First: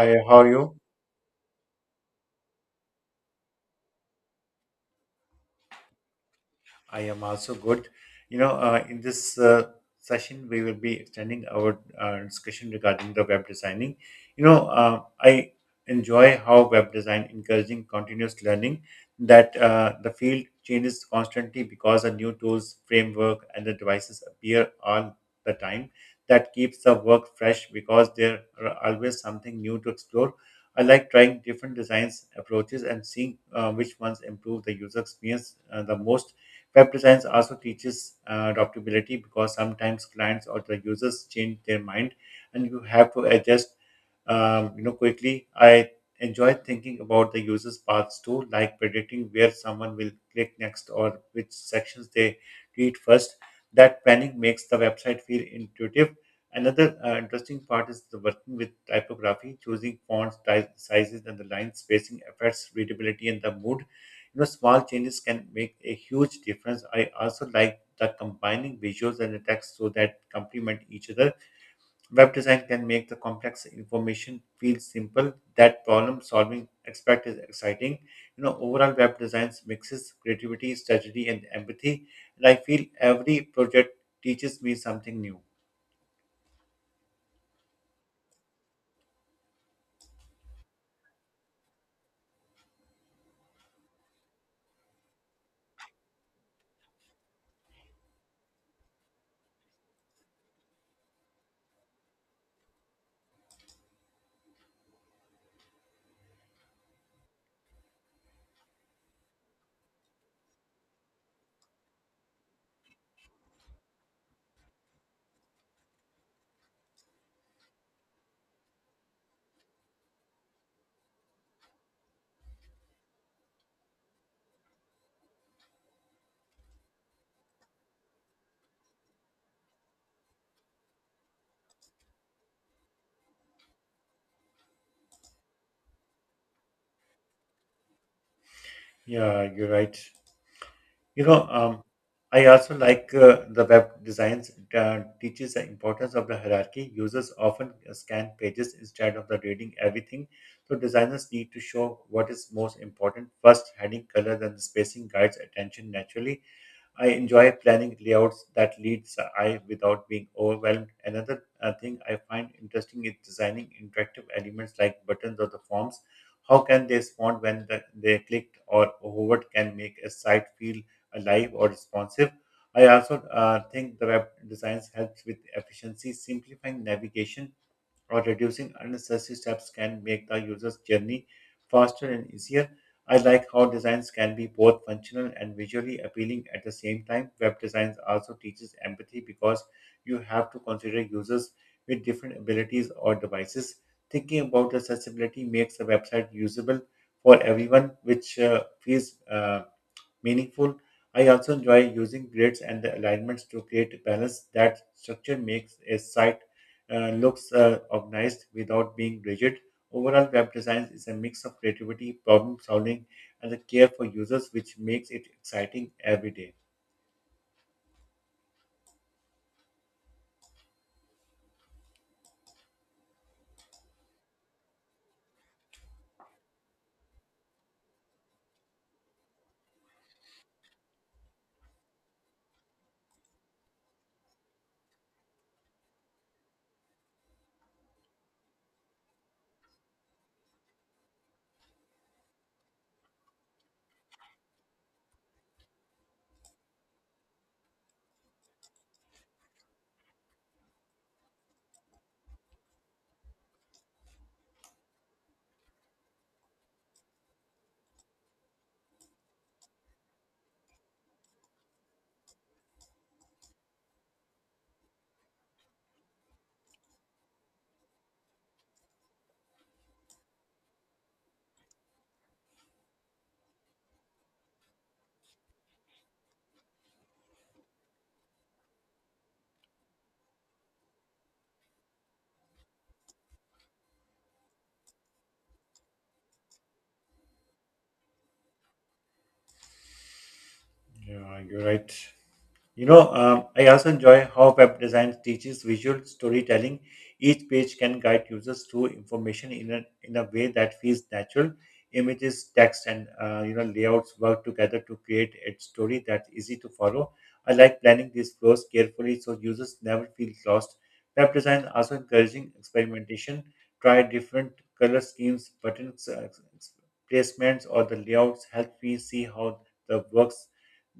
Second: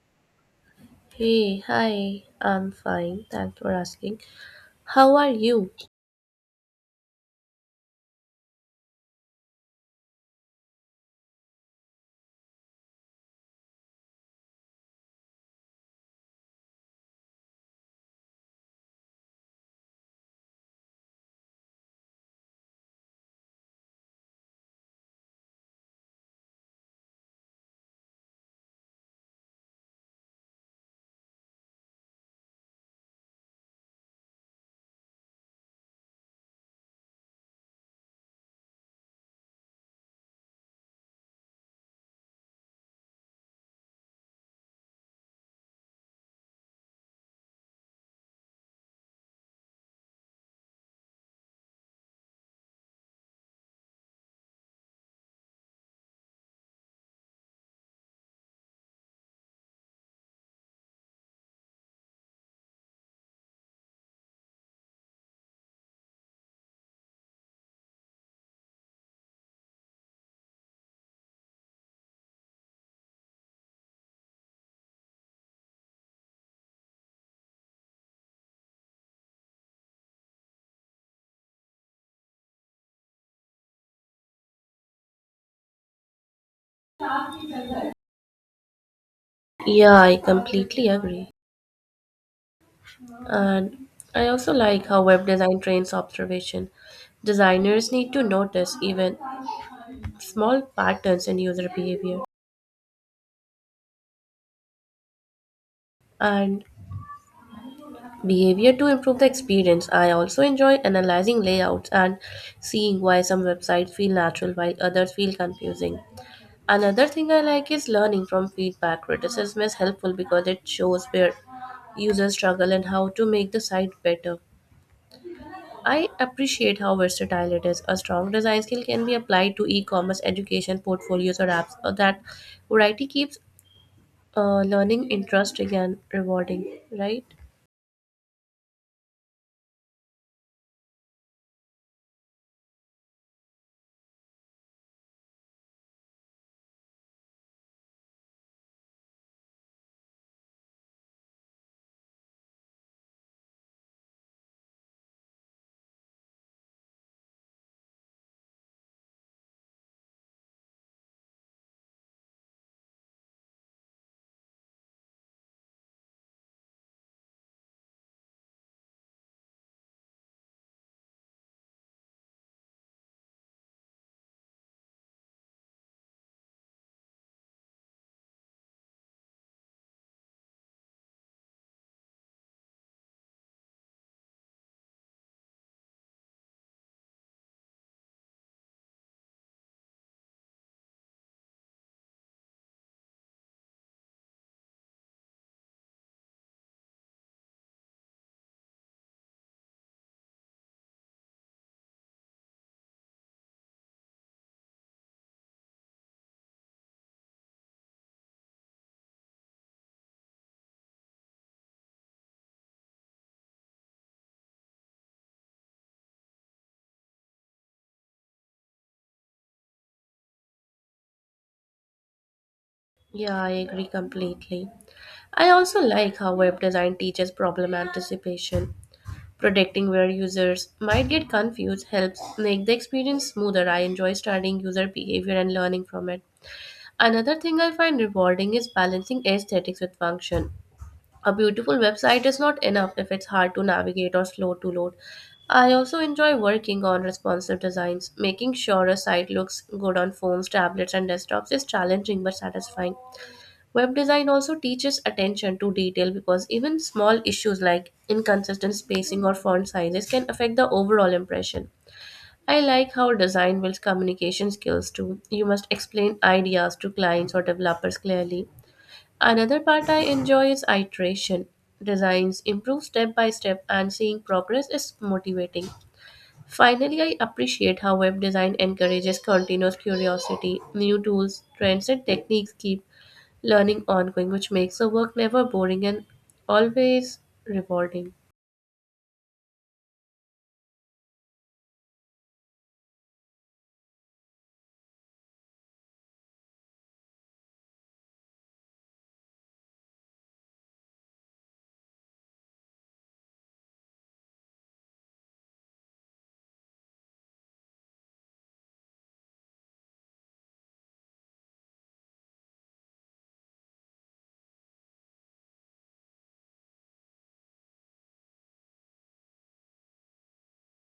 Hi, how are you? Hey, hi, I'm fine. Thanks for asking. How are you? I am also good. In this session, we will be extending our discussion regarding the web designing. I enjoy how web design encouraging continuous learning that the field changes constantly because the new tools, framework, and the devices appear all the time. That keeps the work fresh because there are always something new to explore. I like trying different designs approaches and seeing which ones improve the user experience the most. Web design also teaches adaptability because sometimes clients or the users change their mind and you have to adjust you know quickly. I enjoy thinking about the users' paths too, like predicting where someone will click next or which sections they read first. That planning makes the website feel intuitive. Another interesting part is the working with typography. Choosing fonts, type sizes, and the line spacing affects readability and the mood. You know, small changes can make a huge difference. I also like the combining visuals and the text so that complement each other. Web design can make the complex information feel simple. That problem solving aspect is exciting. You know, overall web design mixes creativity, strategy, and empathy. And I feel every project teaches me something new. Yeah, I completely agree. And I also like how web design trains observation. Designers need to notice even small patterns in user behavior and behavior to improve the experience. I also enjoy analyzing layouts and seeing why some websites feel natural while others feel confusing. Another thing I like is learning from feedback. Criticism is helpful because it shows where users struggle and how to make the site better. I appreciate how versatile it is. A strong design skill can be applied to e-commerce, education, portfolios, or apps. That variety keeps learning interesting and rewarding, right? Yeah, you're right. You know, um, I also like the web designs teaches the importance of the hierarchy. Users often scan pages instead of the reading everything. So designers need to show what is most important first. Heading, color, then the spacing guides attention naturally. I enjoy planning layouts that leads I without being overwhelmed. Another thing I find interesting is designing interactive elements like buttons or the forms. How can they respond when they clicked or hovered can make a site feel alive or responsive? I also think the web designs helps with efficiency. Simplifying navigation or reducing unnecessary steps can make the user's journey faster and easier. I like how designs can be both functional and visually appealing at the same time. Web designs also teaches empathy because you have to consider users with different abilities or devices. Thinking about accessibility makes a website usable for everyone, which feels meaningful. I also enjoy using grids and the alignments to create balance. That structure makes a site looks organized without being rigid. Overall, web design is a mix of creativity, problem solving, and the care for users, which makes it exciting every day. Yeah, I agree completely. I also like how web design teaches problem anticipation. Protecting where users might get confused helps make the experience smoother. I enjoy studying user behavior and learning from it. Another thing I find rewarding is balancing aesthetics with function. A beautiful website is not enough if it's hard to navigate or slow to load. I also enjoy working on responsive designs. Making sure a site looks good on phones, tablets, and desktops is challenging but satisfying. Web design also teaches attention to detail because even small issues like inconsistent spacing or font sizes can affect the overall impression. I like how design builds communication skills too. You must explain ideas to clients or developers clearly. Another part I enjoy is iteration. Designs improve step by step, and seeing progress is motivating. Finally, I appreciate how web design encourages continuous curiosity. New tools, trends, and techniques keep learning ongoing, which makes the work never boring and always rewarding. Yeah, you're right. I also enjoy how web design teaches visual storytelling. Each page can guide users through information in in a way that feels natural. Images, text, and you know layouts work together to create a story that's easy to follow. I like planning these flows carefully so users never feel lost. Web design also encouraging experimentation. Try different color schemes, buttons, placements, or the layouts. Help me see how the works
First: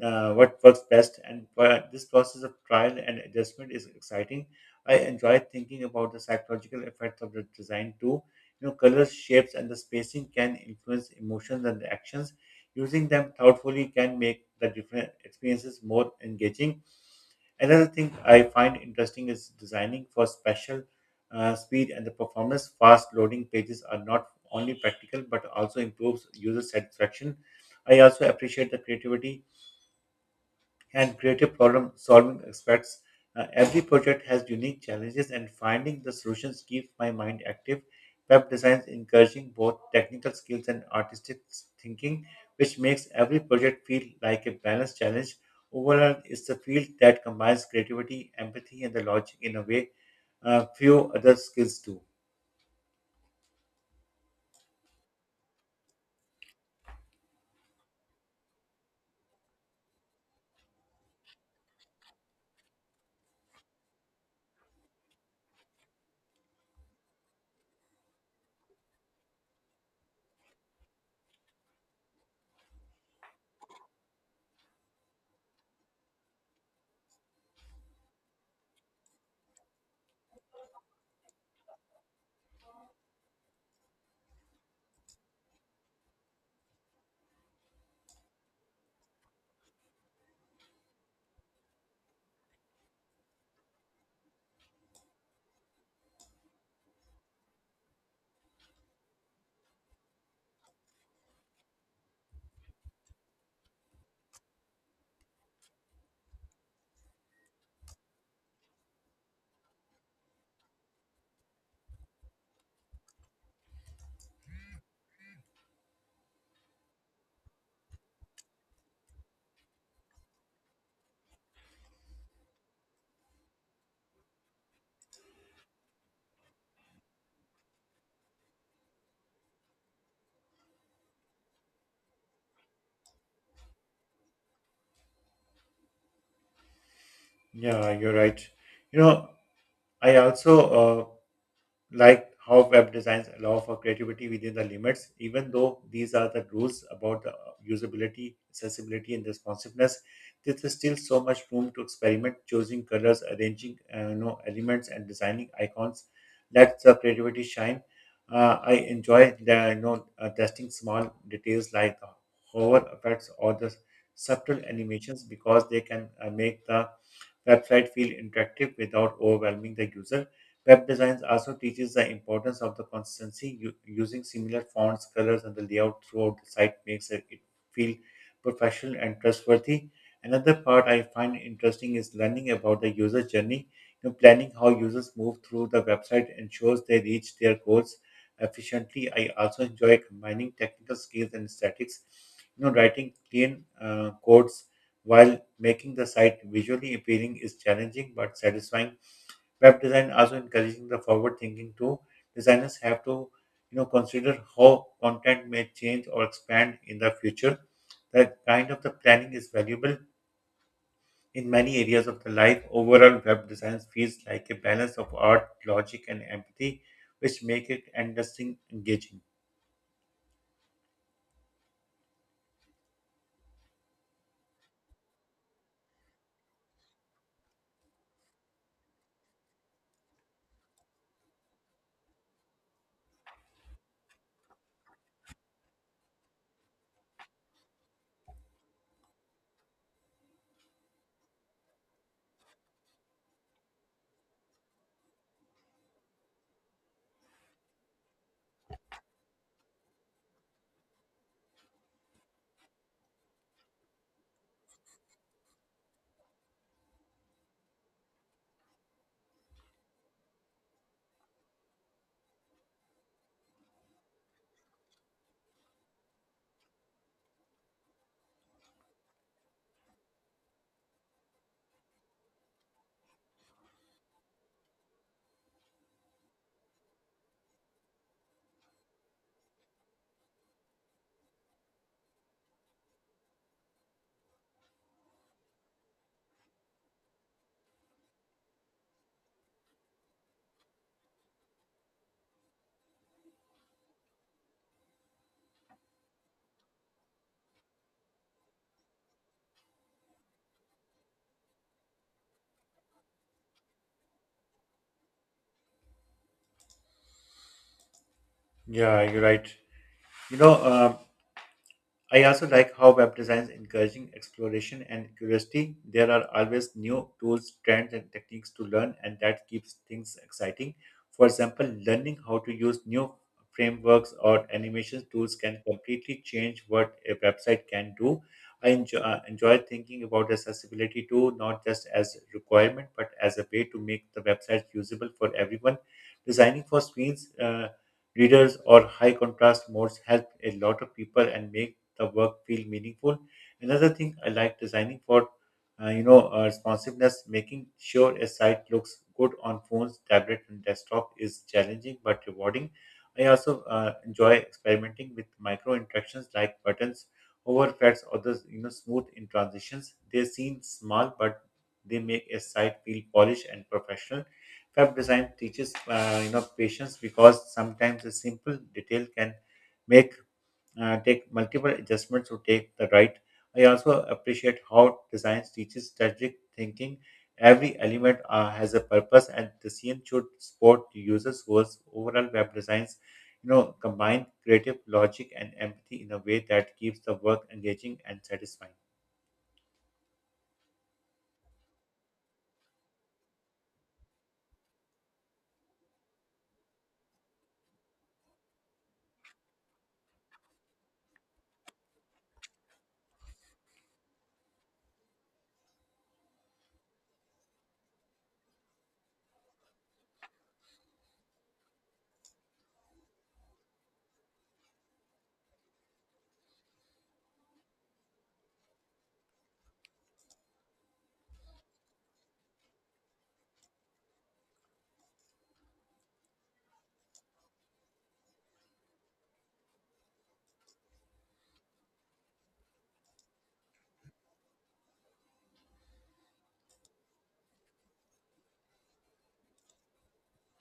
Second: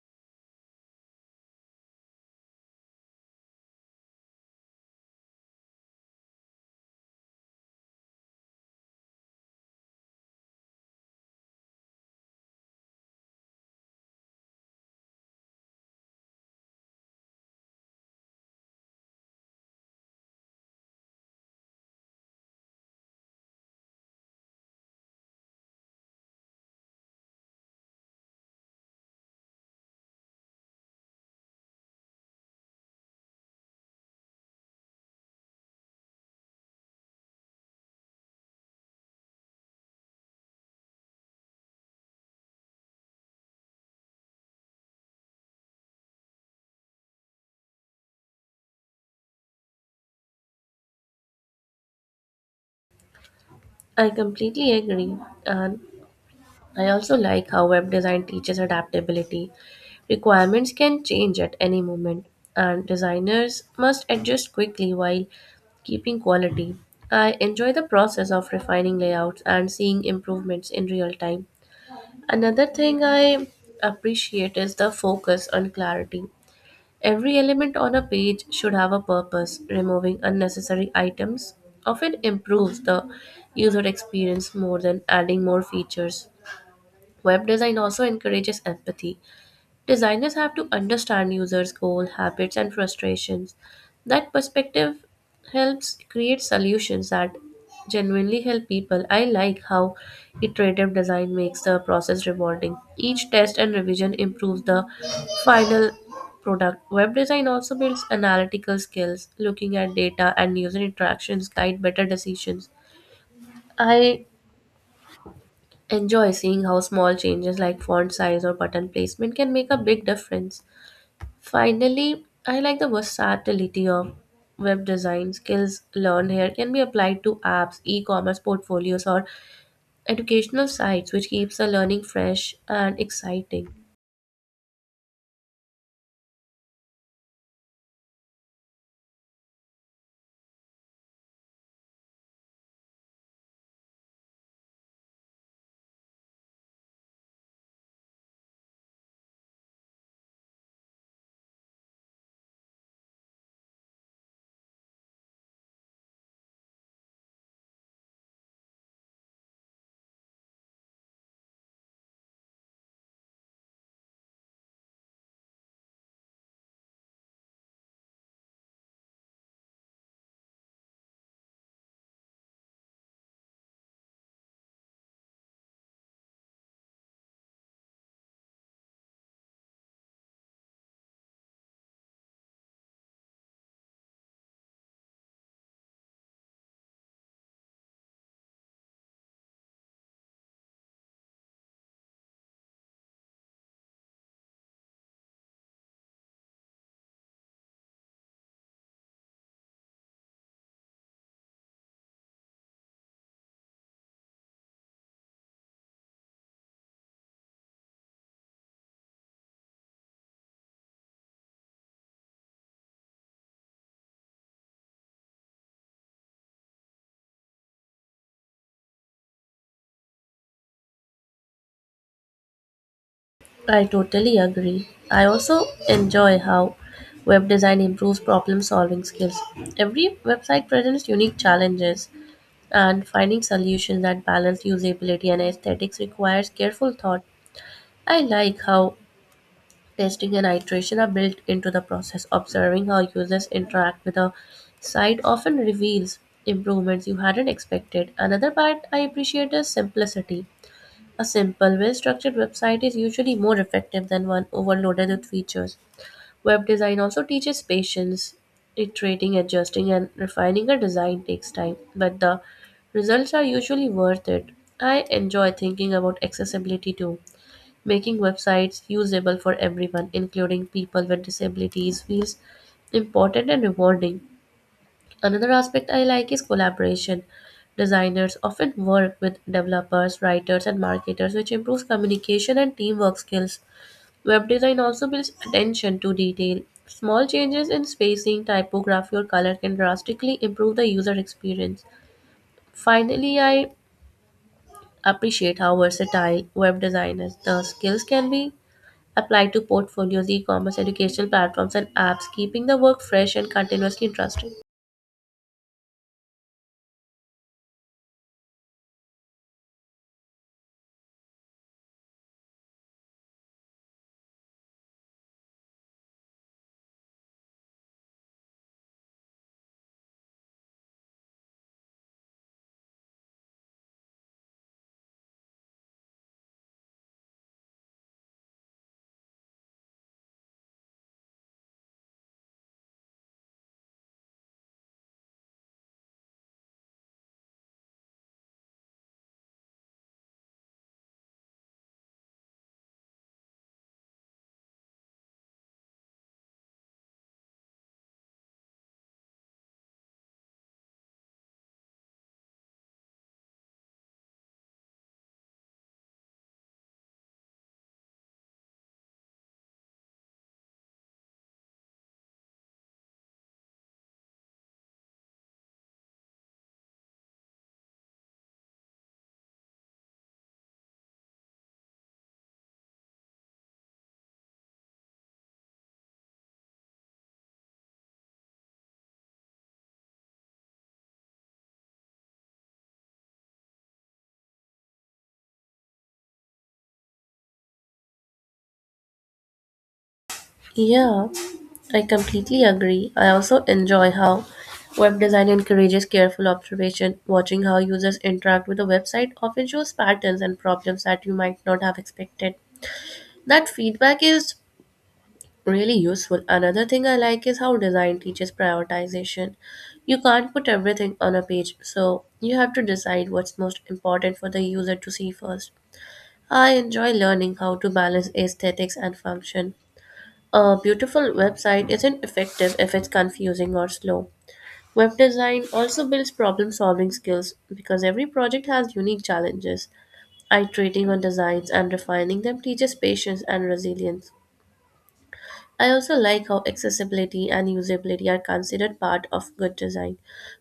what works best. And this process of trial and adjustment is exciting. I enjoy thinking about the psychological effects of the design too. You know, colors, shapes, and the spacing can influence emotions and actions. Using them thoughtfully can make the different experiences more engaging. Another thing I find interesting is designing for special speed and the performance. Fast loading pages are not only practical but also improves user satisfaction. I also appreciate the creativity and creative problem solving aspects. Every project has unique challenges, and finding the solutions keeps my mind active. Web design is encouraging both technical skills and artistic thinking, which makes every project feel like a balanced challenge. Overall, it's a field that combines creativity, empathy, and the logic in a way few other skills do. I completely agree, and I also like how web design teaches adaptability. Requirements can change at any moment, and designers must adjust quickly while keeping quality. I enjoy the process of refining layouts and seeing improvements in real time. Another thing I appreciate is the focus on clarity. Every element on a page should have a purpose. Removing unnecessary items often improves the user experience more than adding more features. Web design also encourages empathy. Designers have to understand users' goals, habits, and frustrations. That perspective helps create solutions that genuinely help people. I like how iterative design makes the process rewarding. Each test and revision improves the final product. Web design also builds analytical skills, looking at data and user interactions guide better decisions. I enjoy seeing how small changes like font size or button placement can make a big difference. Finally, I like the versatility of web design skills learned here can be applied to apps, e-commerce portfolios or educational sites which keeps the learning fresh and exciting. Yeah, you're right. You know, I also like how web designs allow for creativity within the limits. Even though these are the rules about the usability, accessibility, and responsiveness, there is still so much room to experiment, choosing colors, arranging you know, elements, and designing icons. Let the creativity shine. I enjoy testing small details like the hover effects or the subtle animations because they can make the website feel interactive without overwhelming the user. Web design also teaches the importance of the consistency. Using similar fonts, colors, and the layout throughout the site makes it feel professional and trustworthy. Another part I find interesting is learning about the user journey. You know, planning how users move through the website ensures they reach their goals efficiently. I also enjoy combining technical skills and aesthetics. You know, writing clean codes while making the site visually appealing is challenging but satisfying. Web design also encouraging the forward thinking too. Designers have to you know consider how content may change or expand in the future. That kind of the planning is valuable in many areas of the life. Overall, web design feels like a balance of art, logic, and empathy, which make it interesting, engaging. I totally agree. I also enjoy how web design improves problem solving skills. Every website presents unique challenges and finding solutions that balance usability and aesthetics requires careful thought. I like how testing and iteration are built into the process. Observing how users interact with a site often reveals improvements you hadn't expected. Another part I appreciate is simplicity. A simple, well structured website is usually more effective than one overloaded with features. Web design also teaches patience. Iterating, adjusting, and refining a design takes time, but the results are usually worth it. I enjoy thinking about accessibility too, making websites usable for everyone, including people with disabilities, feels important and rewarding. Another aspect I like is collaboration. Designers often work with developers, writers, and marketers, which improves communication and teamwork skills. Web design also builds attention to detail. Small changes in spacing, typography, or color can drastically improve the user experience. Finally, I appreciate how versatile web design is. The skills can be apply to portfolios, e commerce, educational platforms, and apps, keeping the work fresh and continuously interesting. Yeah, you're right. You know, um, I also like how web design is encouraging exploration and curiosity. There are always new tools, trends, and techniques to learn, and that keeps things exciting. For example, learning how to use new frameworks or animation tools can completely change what a website can do. I enjoy, enjoy thinking about accessibility too, not just as a requirement, but as a way to make the website usable for everyone. Designing for screens, readers, or high contrast modes help a lot of people and make the work feel meaningful. Another thing I like designing for, responsiveness, making sure a site looks good on phones, tablet, and desktop is challenging but rewarding. I also enjoy experimenting with micro interactions like buttons, over effects, or the you know smooth in transitions. They seem small, but they make a site feel polished and professional. Web design teaches you know patience because sometimes a simple detail can make take multiple adjustments to take the right. I also appreciate how design teaches strategic thinking. Every element has a purpose, and the scene should support the user's goals. Overall, web designs, you know, combine creative logic and empathy in a way that keeps the work engaging and satisfying. Yeah, I completely agree. I also enjoy how web design encourages careful observation. Watching how users interact with a website often shows patterns and problems that you might not have expected. That feedback is really useful. Another thing I like is how design teaches prioritization. You can't put everything on a page, so you have to decide what's most important for the user to see first. I enjoy learning how to balance aesthetics and function. A beautiful website isn't effective if it's confusing or slow. Web design also builds problem solving skills because every project has unique challenges. Iterating on designs and refining them teaches patience and resilience. I also like how accessibility and usability are considered part of good design,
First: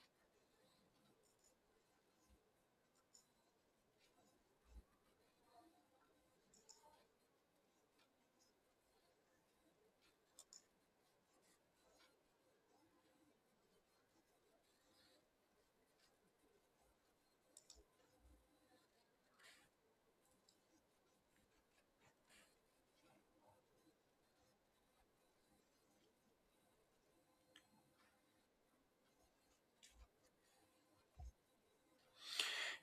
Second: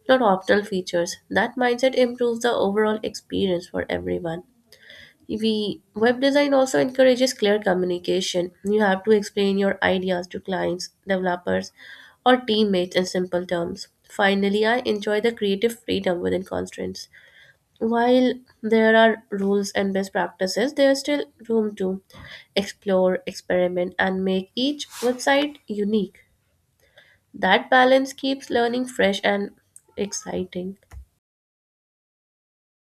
not optional features. That mindset improves the overall experience for everyone. We web design also encourages clear communication. You have to explain your ideas to clients, developers, or teammates in simple terms. Finally, I enjoy the creative freedom within constraints. While there are rules and best practices, there's still room to explore, experiment, and make each website unique. That balance keeps learning fresh and exciting.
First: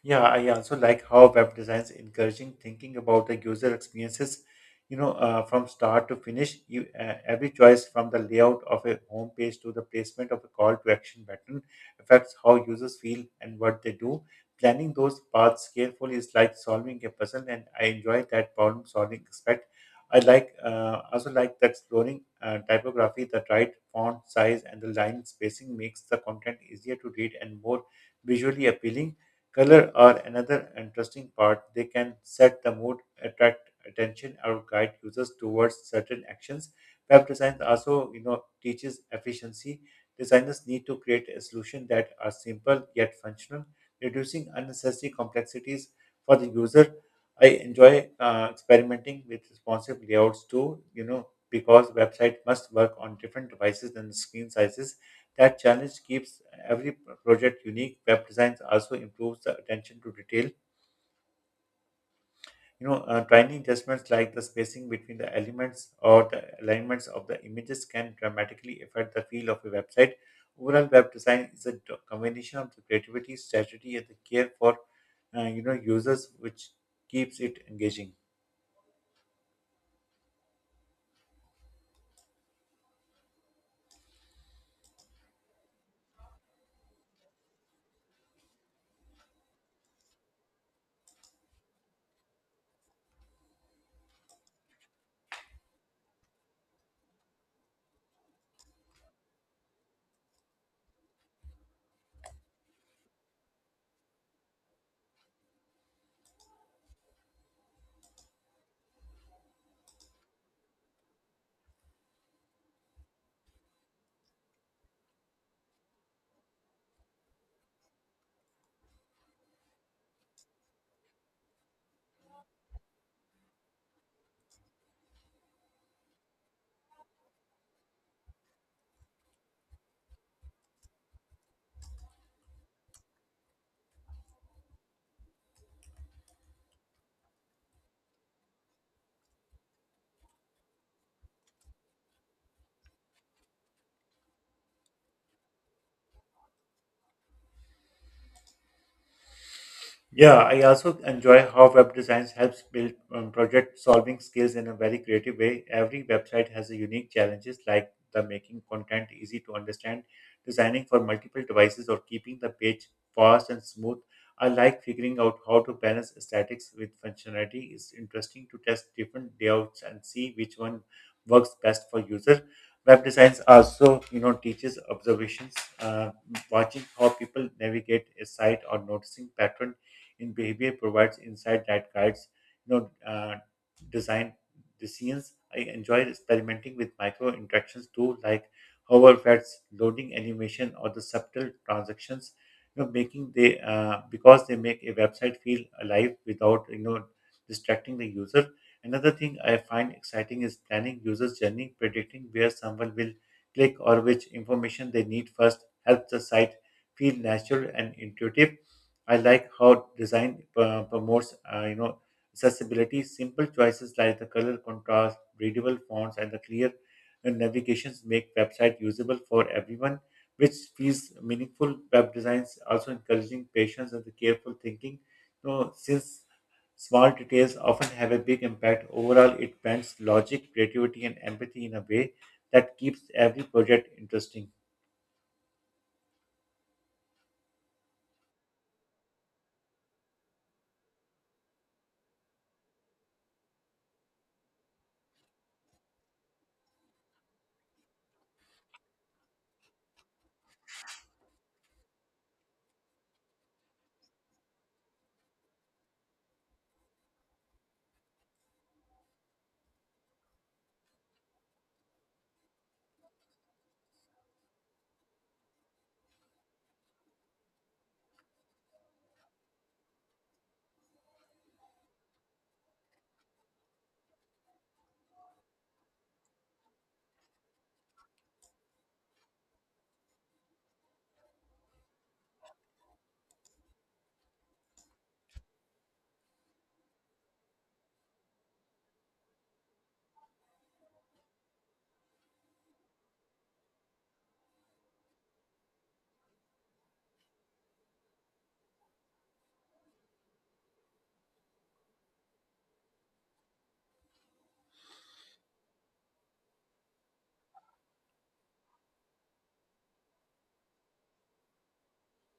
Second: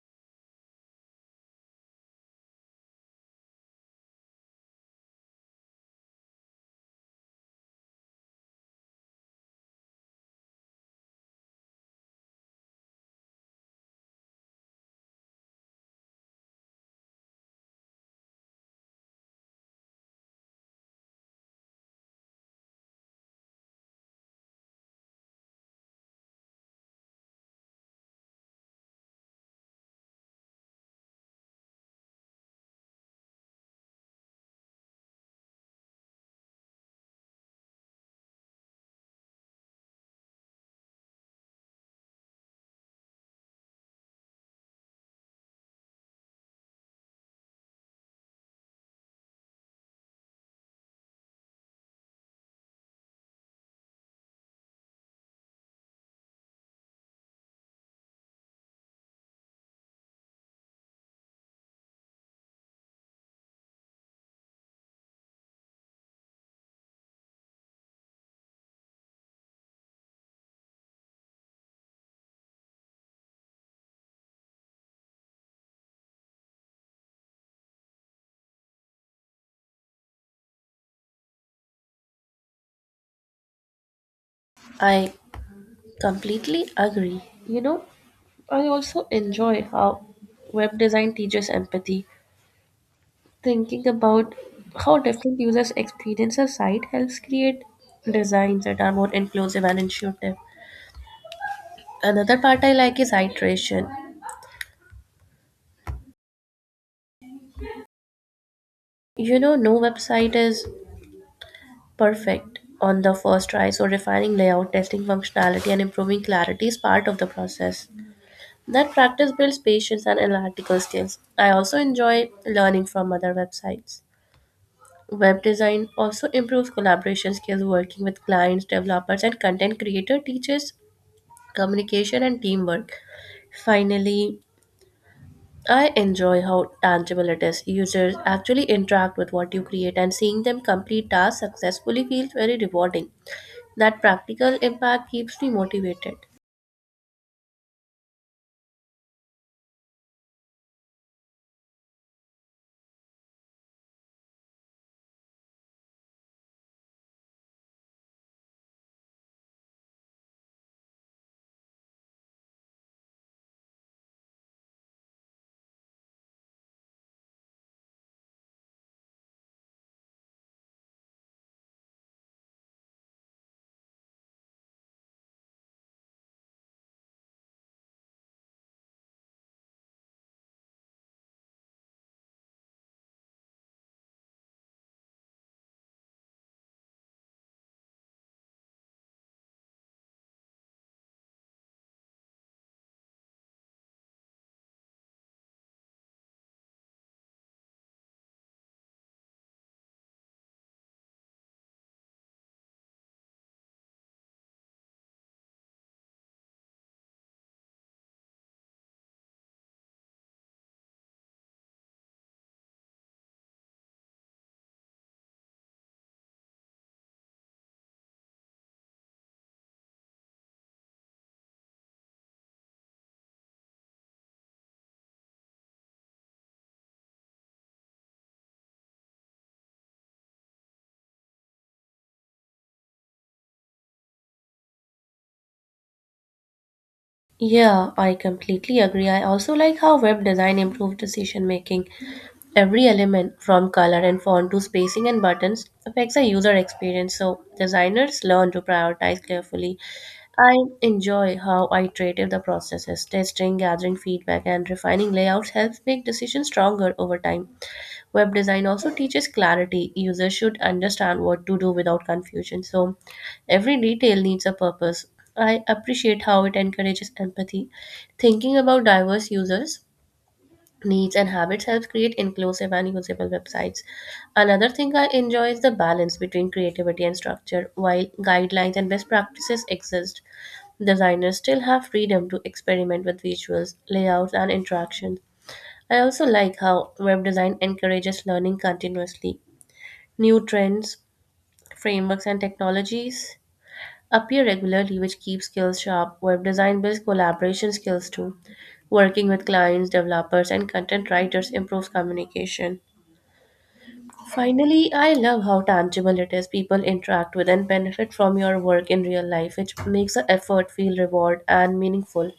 Yeah, I also like how web design is encouraging thinking about the user experiences, you know, from start to finish. Every choice from the layout of a home page to the placement of a call to action button affects how users feel and what they do. Planning those paths carefully is like solving a puzzle, and I enjoy that problem solving aspect. I like also like the exploring typography. The right font size, and the line spacing makes the content easier to read and more visually appealing. Color are another interesting part. They can set the mood, attract attention, or guide users towards certain actions. Web design also, you know, teaches efficiency. Designers need to create a solution that are simple yet functional, reducing unnecessary complexities for the user. I enjoy experimenting with responsive layouts too, you know, because website must work on different devices and screen sizes. That challenge keeps every project unique. Web designs also improves the attention to detail. Tiny adjustments like the spacing between the elements or the alignments of the images can dramatically affect the feel of a website. Overall, web design is a combination of the creativity, strategy, and the care for users, which keeps it engaging. I completely agree, you know. I also enjoy how web design teaches empathy. Thinking about how different users experience a site helps create designs that are more inclusive and intuitive. Another part I like is iteration. No website is perfect on the first try, so refining layout, testing functionality, and improving clarity is part of the process. That practice builds patience and analytical skills. I also enjoy learning from other websites. Web design also improves collaboration skills working with clients, developers, and content creator teaches communication and teamwork. Finally, I enjoy how tangible it is. Users actually interact with what you create, and seeing them complete tasks successfully feels very rewarding. That practical impact keeps me motivated. Yeah, I also enjoy how web design helps build project solving skills in a very creative way. Every website has a unique challenges like the making content easy to understand, designing for multiple devices or keeping the page fast and smooth. I like figuring out how to balance aesthetics with functionality. It's interesting to test different layouts and see which one works best for user. Web design also, you know, teaches observations. uh, Watching how people navigate a site or noticing patterns in behavior provides insight that guides, you know, uh, design decisions. I enjoy experimenting with micro interactions too, like hover effects, loading animation, or the subtle transactions. You know, making they Because they make a website feel alive without you know distracting the user. Another thing I find exciting is planning users' journey. Predicting where someone will click or which information they need first helps the site feel natural and intuitive. I like how design promotes, accessibility. Simple choices like the color contrast, readable fonts, and the clear navigations make website usable for everyone, which feels meaningful. Web designs also encouraging patience and the careful thinking. You know, since small details often have a big impact, overall it blends logic, creativity, and empathy in a way that keeps every project interesting. Yeah, I completely agree. I also like how web design improved decision making. Every element, from color and font to spacing and buttons, affects the user experience, so designers learn to prioritize carefully. I enjoy how iterative the process is. Testing, gathering feedback, and refining layouts helps make decisions stronger over time. Web design also teaches clarity. Users should understand what to do without confusion. So every detail needs a purpose. I appreciate how it encourages empathy. Thinking about diverse users' needs and habits helps create inclusive and usable websites. Another thing I enjoy is the balance between creativity and structure. While guidelines and best practices exist, designers still have freedom to experiment with visuals, layouts, and interactions. I also like how web design encourages learning continuously. New trends, frameworks, and technologies appear regularly, which keeps skills sharp. Web design builds collaboration skills too. Working with clients, developers, and content writers improves communication. Finally, I love how tangible it is. People interact with and benefit from your work in real life, which makes the effort feel reward and meaningful.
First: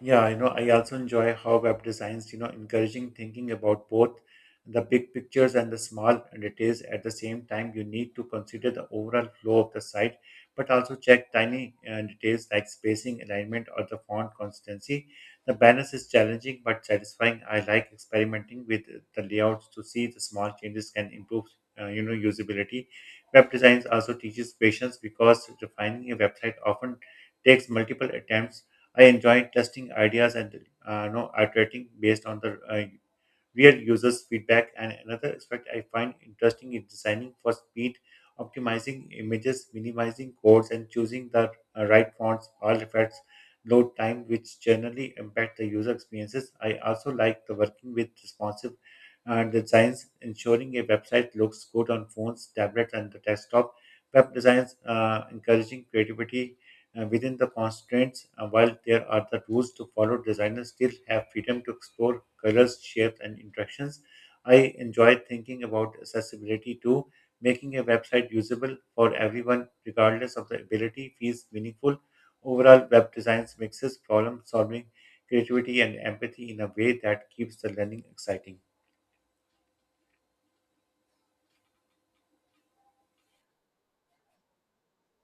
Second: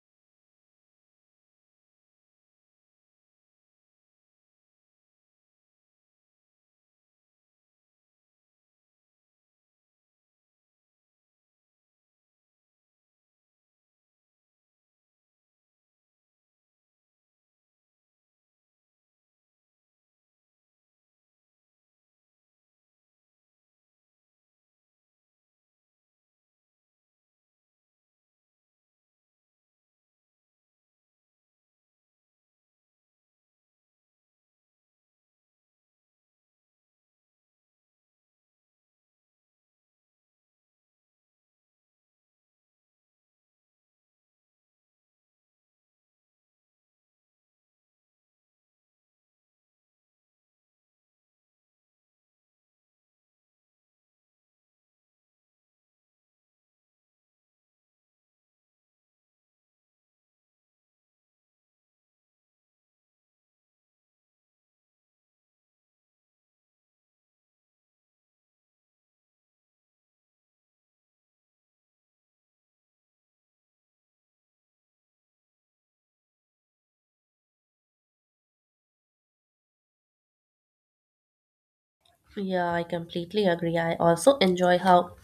Yeah, you know, I also enjoy how web designs, encouraging thinking about both the big pictures and the small details at the same time. You need to consider the overall flow of the site, but also check tiny details like spacing, alignment, or the font consistency. The balance is challenging but satisfying. I like experimenting with the layouts to see the small changes can improve, usability. Web designs also teaches patience because refining a website often takes multiple attempts. I enjoy testing ideas and iterating based on the real users feedback. And another aspect I find interesting is designing for speed, optimizing images, minimizing codes, and choosing the right fonts all affects load time, which generally impact the user experiences. I also like the working with responsive and designs, ensuring a website looks good on phones, tablets, and the desktop. Web designs encouraging creativity within the constraints. While there are the rules to follow, designers still have freedom to explore colors, shape, and interactions. I enjoy thinking about accessibility too. Making a website usable for everyone, regardless of the ability, feels meaningful. Overall, web design mixes problem solving, creativity, and empathy in a way that keeps the learning exciting. Yeah, I completely agree. I also enjoy how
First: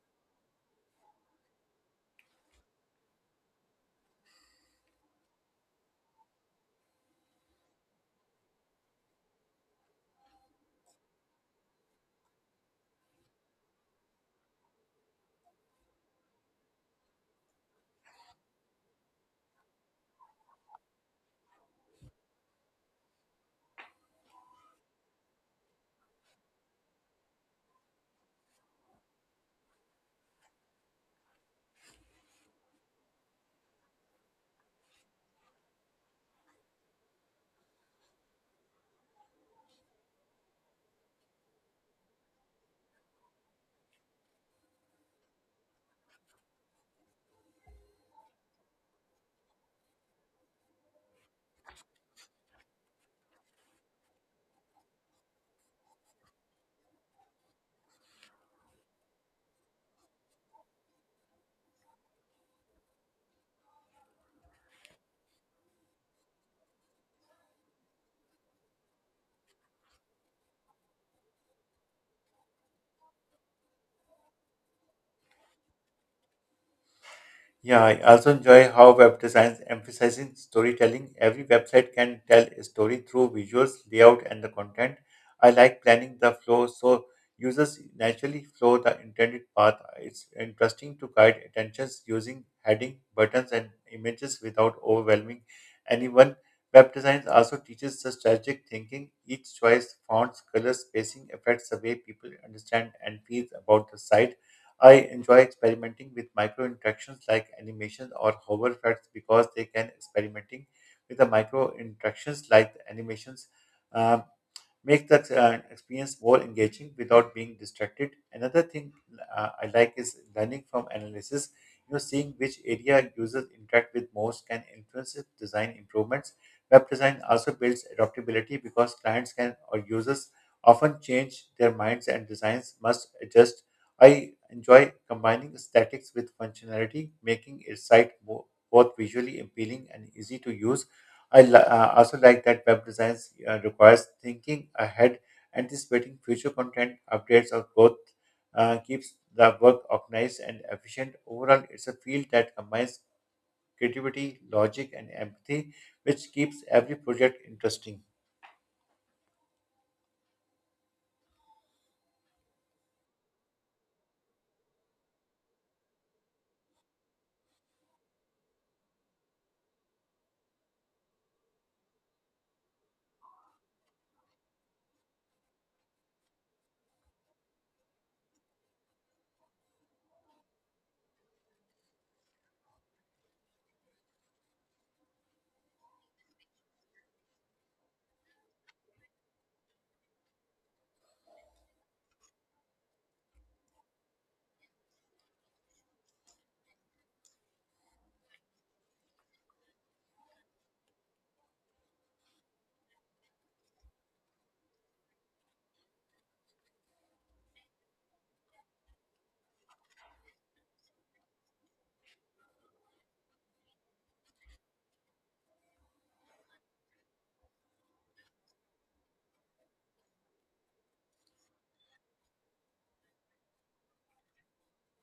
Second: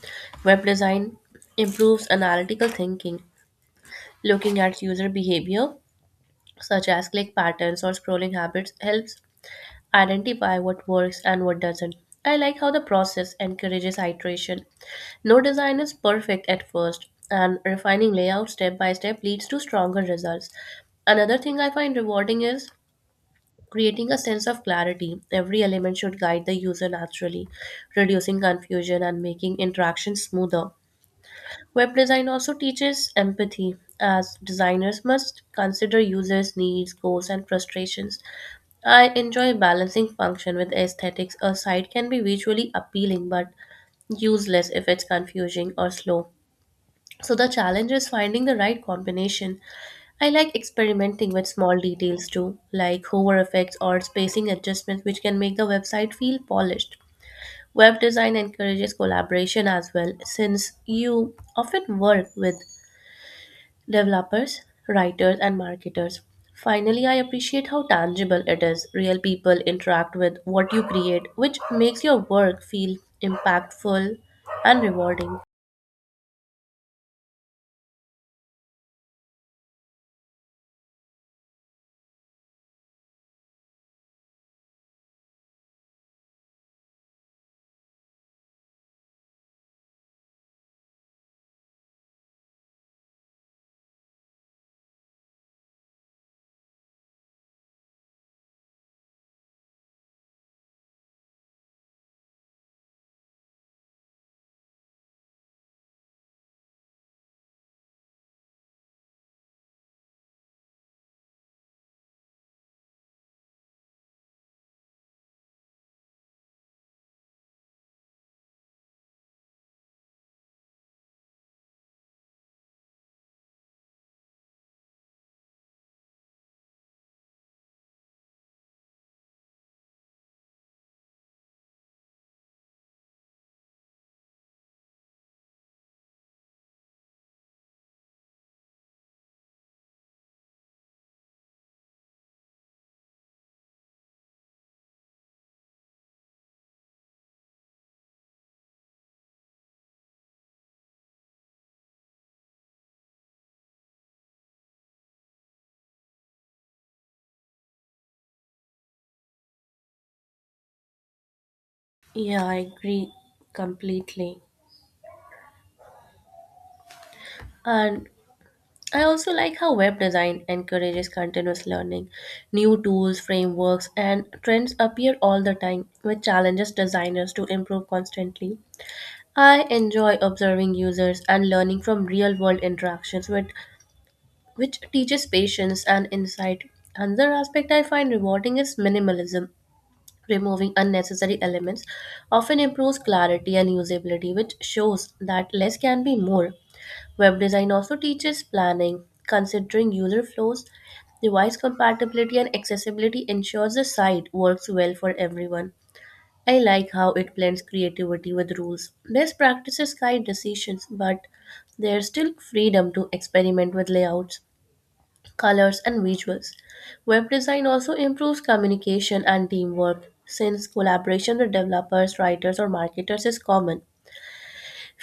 web design improves analytical thinking. Looking at user behavior, such as click patterns or scrolling habits, helps identify what works and what doesn't. I like how the process encourages iteration. No design is perfect at first, and refining layout step by step leads to stronger results. Another thing I find rewarding is creating a sense of clarity. Every element should guide the user naturally, reducing confusion and making interaction smoother. Web design also teaches empathy, as designers must consider users' needs, goals, and frustrations. I enjoy balancing function with aesthetics. A site can be visually appealing but useless if it's confusing or slow. So the challenge is finding the right combination. I like experimenting with small details too, like hover effects or spacing adjustments, which can make the website feel polished. Web design encourages collaboration as well, since you often work with developers, writers, and marketers. Finally, I appreciate how tangible it is. Real people interact with what you create, which makes your work feel impactful and rewarding. Yeah, I also enjoy how web design emphasizing storytelling. Every website can tell a story through visuals, layout, and the content. I like planning the flow so users naturally flow the intended path. It's interesting to guide attentions using heading, buttons, and images without overwhelming anyone. Web design also teaches the strategic thinking. Each choice, fonts, color, spacing affects the way people understand and feel about the site. I enjoy experimenting with micro interactions like animations or hover effects because they can experimenting with the micro interactions like the animations, uh, make the experience more engaging without being distracted. Another thing I like is learning from analysis. You know, seeing which area users interact with most can influence its design improvements. Web design also builds adaptability because clients can or users often change their minds and designs must adjust. I enjoy combining aesthetics with functionality, making a site both visually appealing and easy to use. I also like that web design requires thinking ahead, anticipating future content, updates, or growth. Keeps the work organized and efficient. Overall, it's a field that combines creativity, logic, and empathy, which keeps every project interesting. Yeah, I agree completely. And I also like how web design encourages continuous learning. New tools, frameworks, and trends appear all the time, which challenges designers to improve constantly. I enjoy observing users and learning from real world interactions, which teaches patience and insight. Another aspect I find rewarding is minimalism. Removing unnecessary elements often improves clarity and usability, which shows that less can be more. Web design also teaches planning, considering user flows, device compatibility, and accessibility ensures the site works well for everyone. I like how it blends creativity with rules. Best practices guide decisions, but there's still freedom to experiment with layouts, colors, and visuals. Web design also improves communication and teamwork since collaboration with developers, writers, or marketers is common.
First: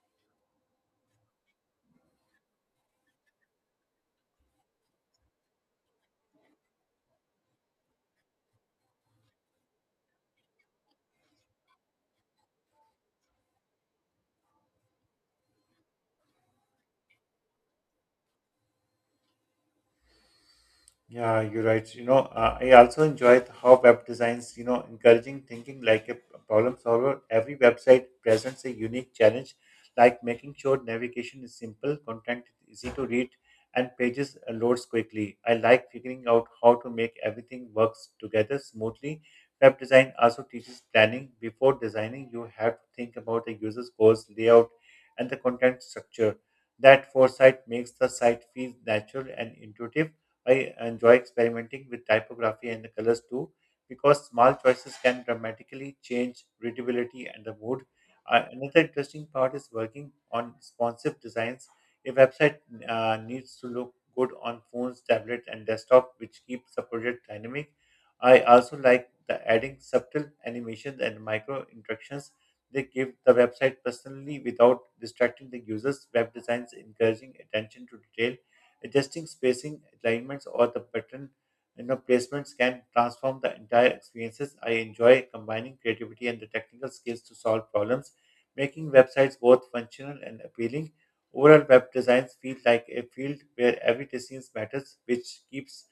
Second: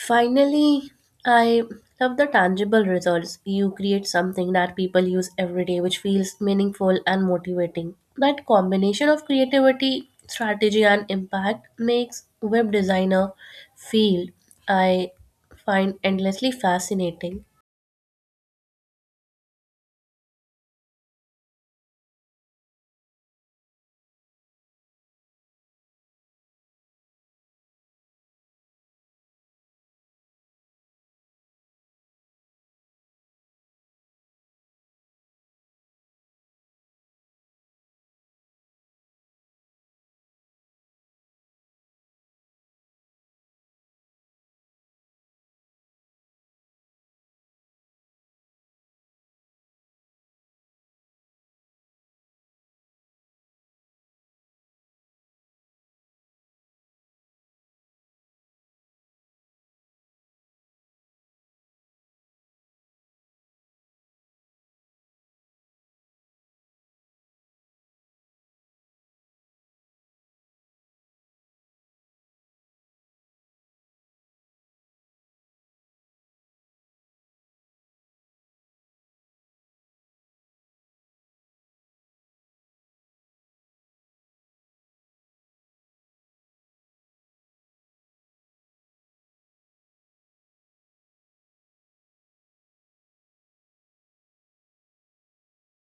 Finally, I love the tangible results. You create something that people use every day, which feels meaningful and motivating. That combination of creativity, strategy, and impact makes web designer field I find endlessly fascinating. Yeah, you're right. I also enjoyed how web designs, encouraging thinking like a problem solver. Every website presents a unique challenge, like making sure navigation is simple, content is easy to read, and pages loads quickly. I like figuring out how to make everything works together smoothly. Web design also teaches planning. Before designing, you have to think about the user's goals, layout, and the content structure. That foresight makes the site feel natural and intuitive. I enjoy experimenting with typography and the colors too, because small choices can dramatically change readability and the mood. Another interesting part is working on responsive designs. A website needs to look good on phones, tablet, and desktop, which keeps the project dynamic. I also like the adding subtle animations and micro interactions. They give the website personally without distracting the users. Web designs encouraging attention to detail. Adjusting spacing, alignments, or the pattern, placements can transform the entire experiences. I enjoy combining creativity and the technical skills to solve problems, making websites both functional and appealing. Overall, web designs feel like a field where every decision matters, which keeps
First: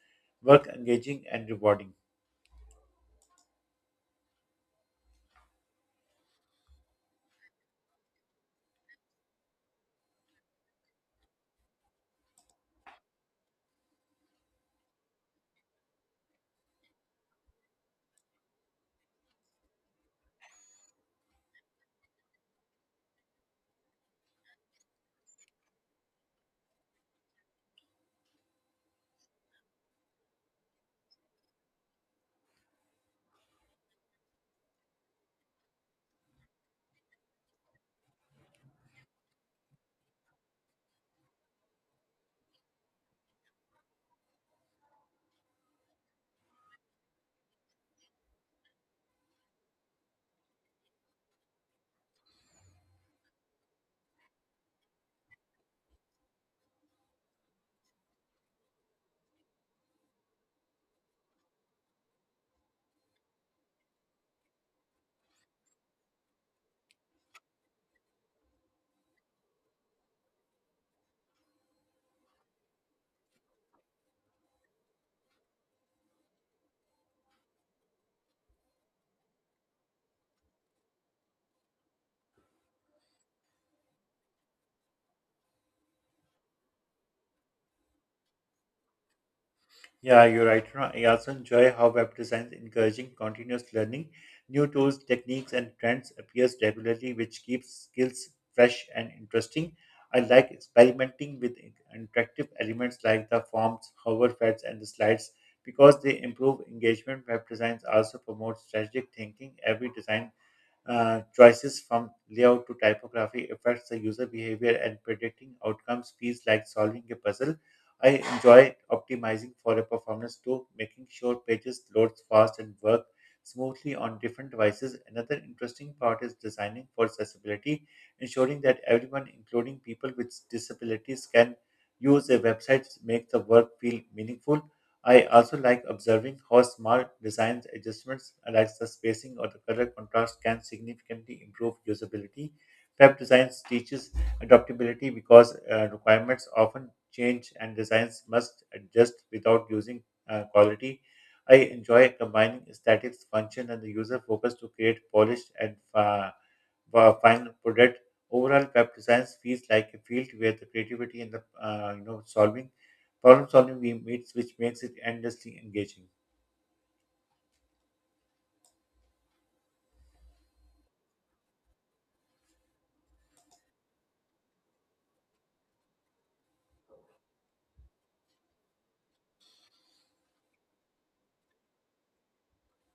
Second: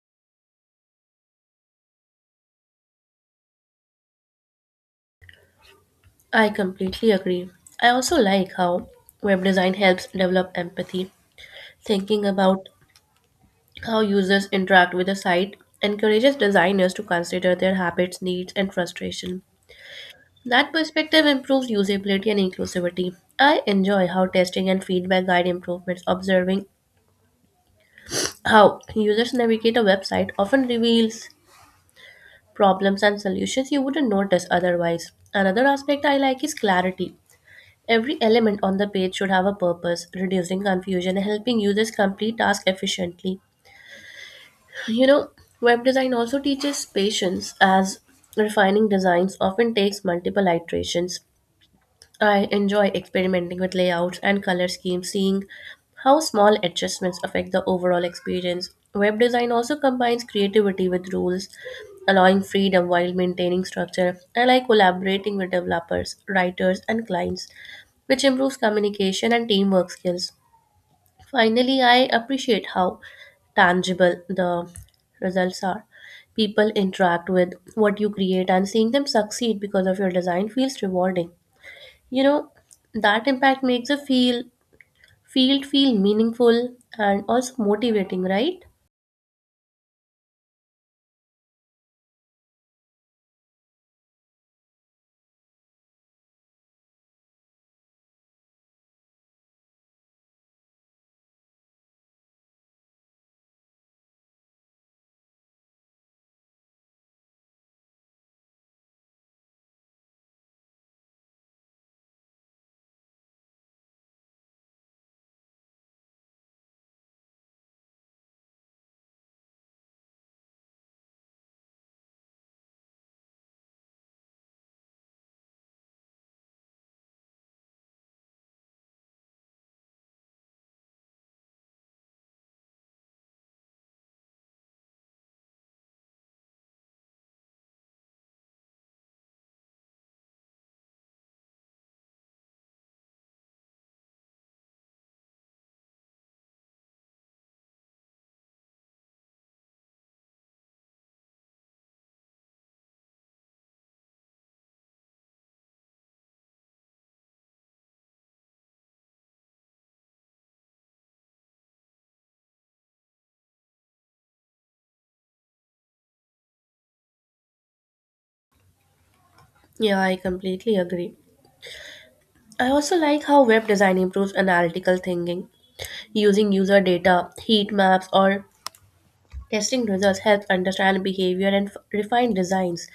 work engaging and rewarding. I completely agree. I also like how web design helps develop empathy. Thinking about how users interact with the site encourages designers to consider their habits, needs, and frustration. That perspective improves usability and inclusivity. I enjoy how testing and feedback guide improvements. Observing how users navigate a website often reveals problems and solutions you wouldn't notice otherwise. Another aspect I like is clarity. Every element on the page should have a purpose, reducing confusion and helping users complete tasks efficiently. You know, web design also teaches patience as refining designs often takes multiple iterations. I enjoy experimenting with layouts and color schemes, seeing how small adjustments affect the overall experience. Web design also combines creativity with rules, allowing freedom while maintaining structure. I like collaborating with developers, writers, and clients, which improves communication and teamwork skills. Finally, I appreciate how tangible the results are. People interact with what you create, and seeing them succeed because of your design feels rewarding. You know, that impact makes a feel field feel meaningful and also motivating, right? Yeah, you're right, Rana. I also enjoy how web design is encouraging continuous learning. New tools, techniques, and trends appears regularly, which keeps skills fresh and interesting. I like experimenting with interactive elements like the forms, hover pads, and the slides because they improve engagement. Web designs also promote strategic thinking. Every design choices from layout to typography affects the user behavior, and predicting outcomes feels like solving a puzzle. I enjoy optimizing for a performance too, making sure pages load fast and work smoothly on different devices. Another interesting part is designing for accessibility, ensuring that everyone, including people with disabilities, can use a website make the work feel meaningful. I also like observing how small design adjustments, like the spacing or the color contrast, can significantly improve usability. Web design teaches adaptability because requirements often change and designs must adjust without using quality. I enjoy combining aesthetics, function, and the user focus to create polished and final product. Overall, web design feels like a field where the creativity and the solving problem solving we meets, which makes it endlessly engaging. Yeah, I completely agree. I also like how web design improves analytical thinking. Using user data, heat maps, or testing results helps understand behavior and refine designs.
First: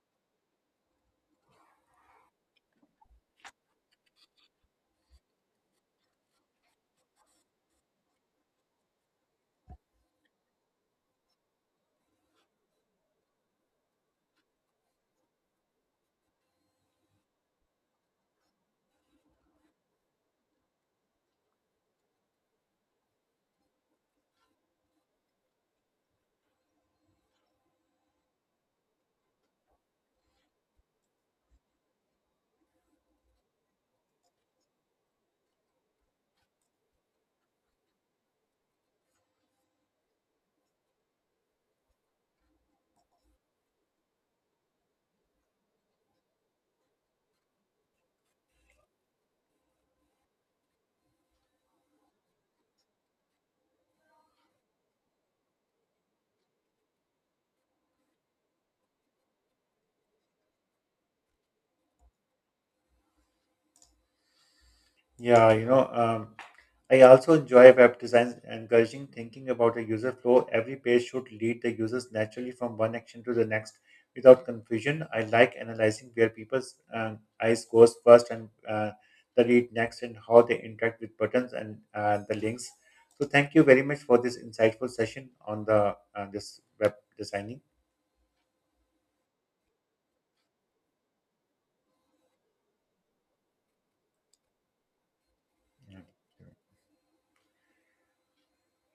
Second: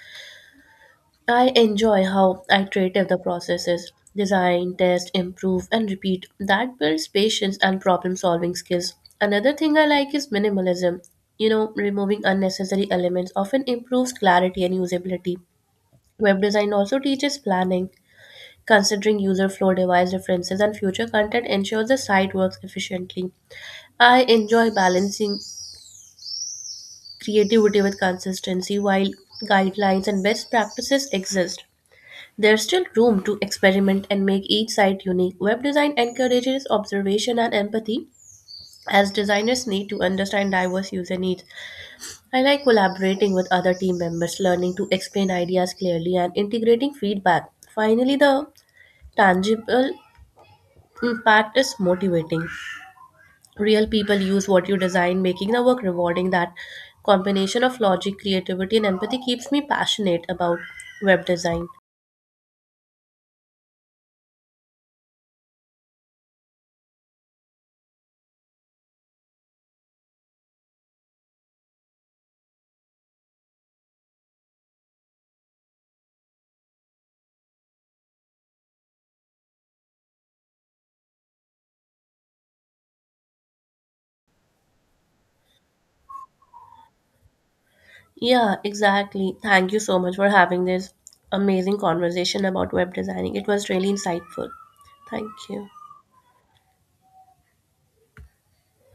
I enjoy how iterative the process is. Design, test, improve, and repeat. That builds patience and problem solving skills. Another thing I like is minimalism. You know, removing unnecessary elements often improves clarity and usability. Web design also teaches planning. Considering user flow device references and future content ensures the site works efficiently. I enjoy balancing creativity with consistency while guidelines and best practices exist. There's still room to experiment and make each site unique. Web design encourages observation and empathy, as designers need to understand diverse user needs. I like collaborating with other team members, learning to explain ideas clearly, and integrating feedback. Finally, the tangible impact is motivating. Real people use what you design, making the work rewarding. That combination of logic, creativity, and empathy keeps me passionate about web design. Yeah, you know. Um, I also enjoy web design, encouraging thinking about a user flow. Every page should lead the users naturally from one action to the next without confusion. I like analyzing where people's eyes goes first and the read next, and how they interact with buttons and the links. So thank you very much for this insightful session on the this web designing. Yeah, exactly. Thank you so much for having this amazing conversation about web designing. It was really insightful. Thank you. Yeah.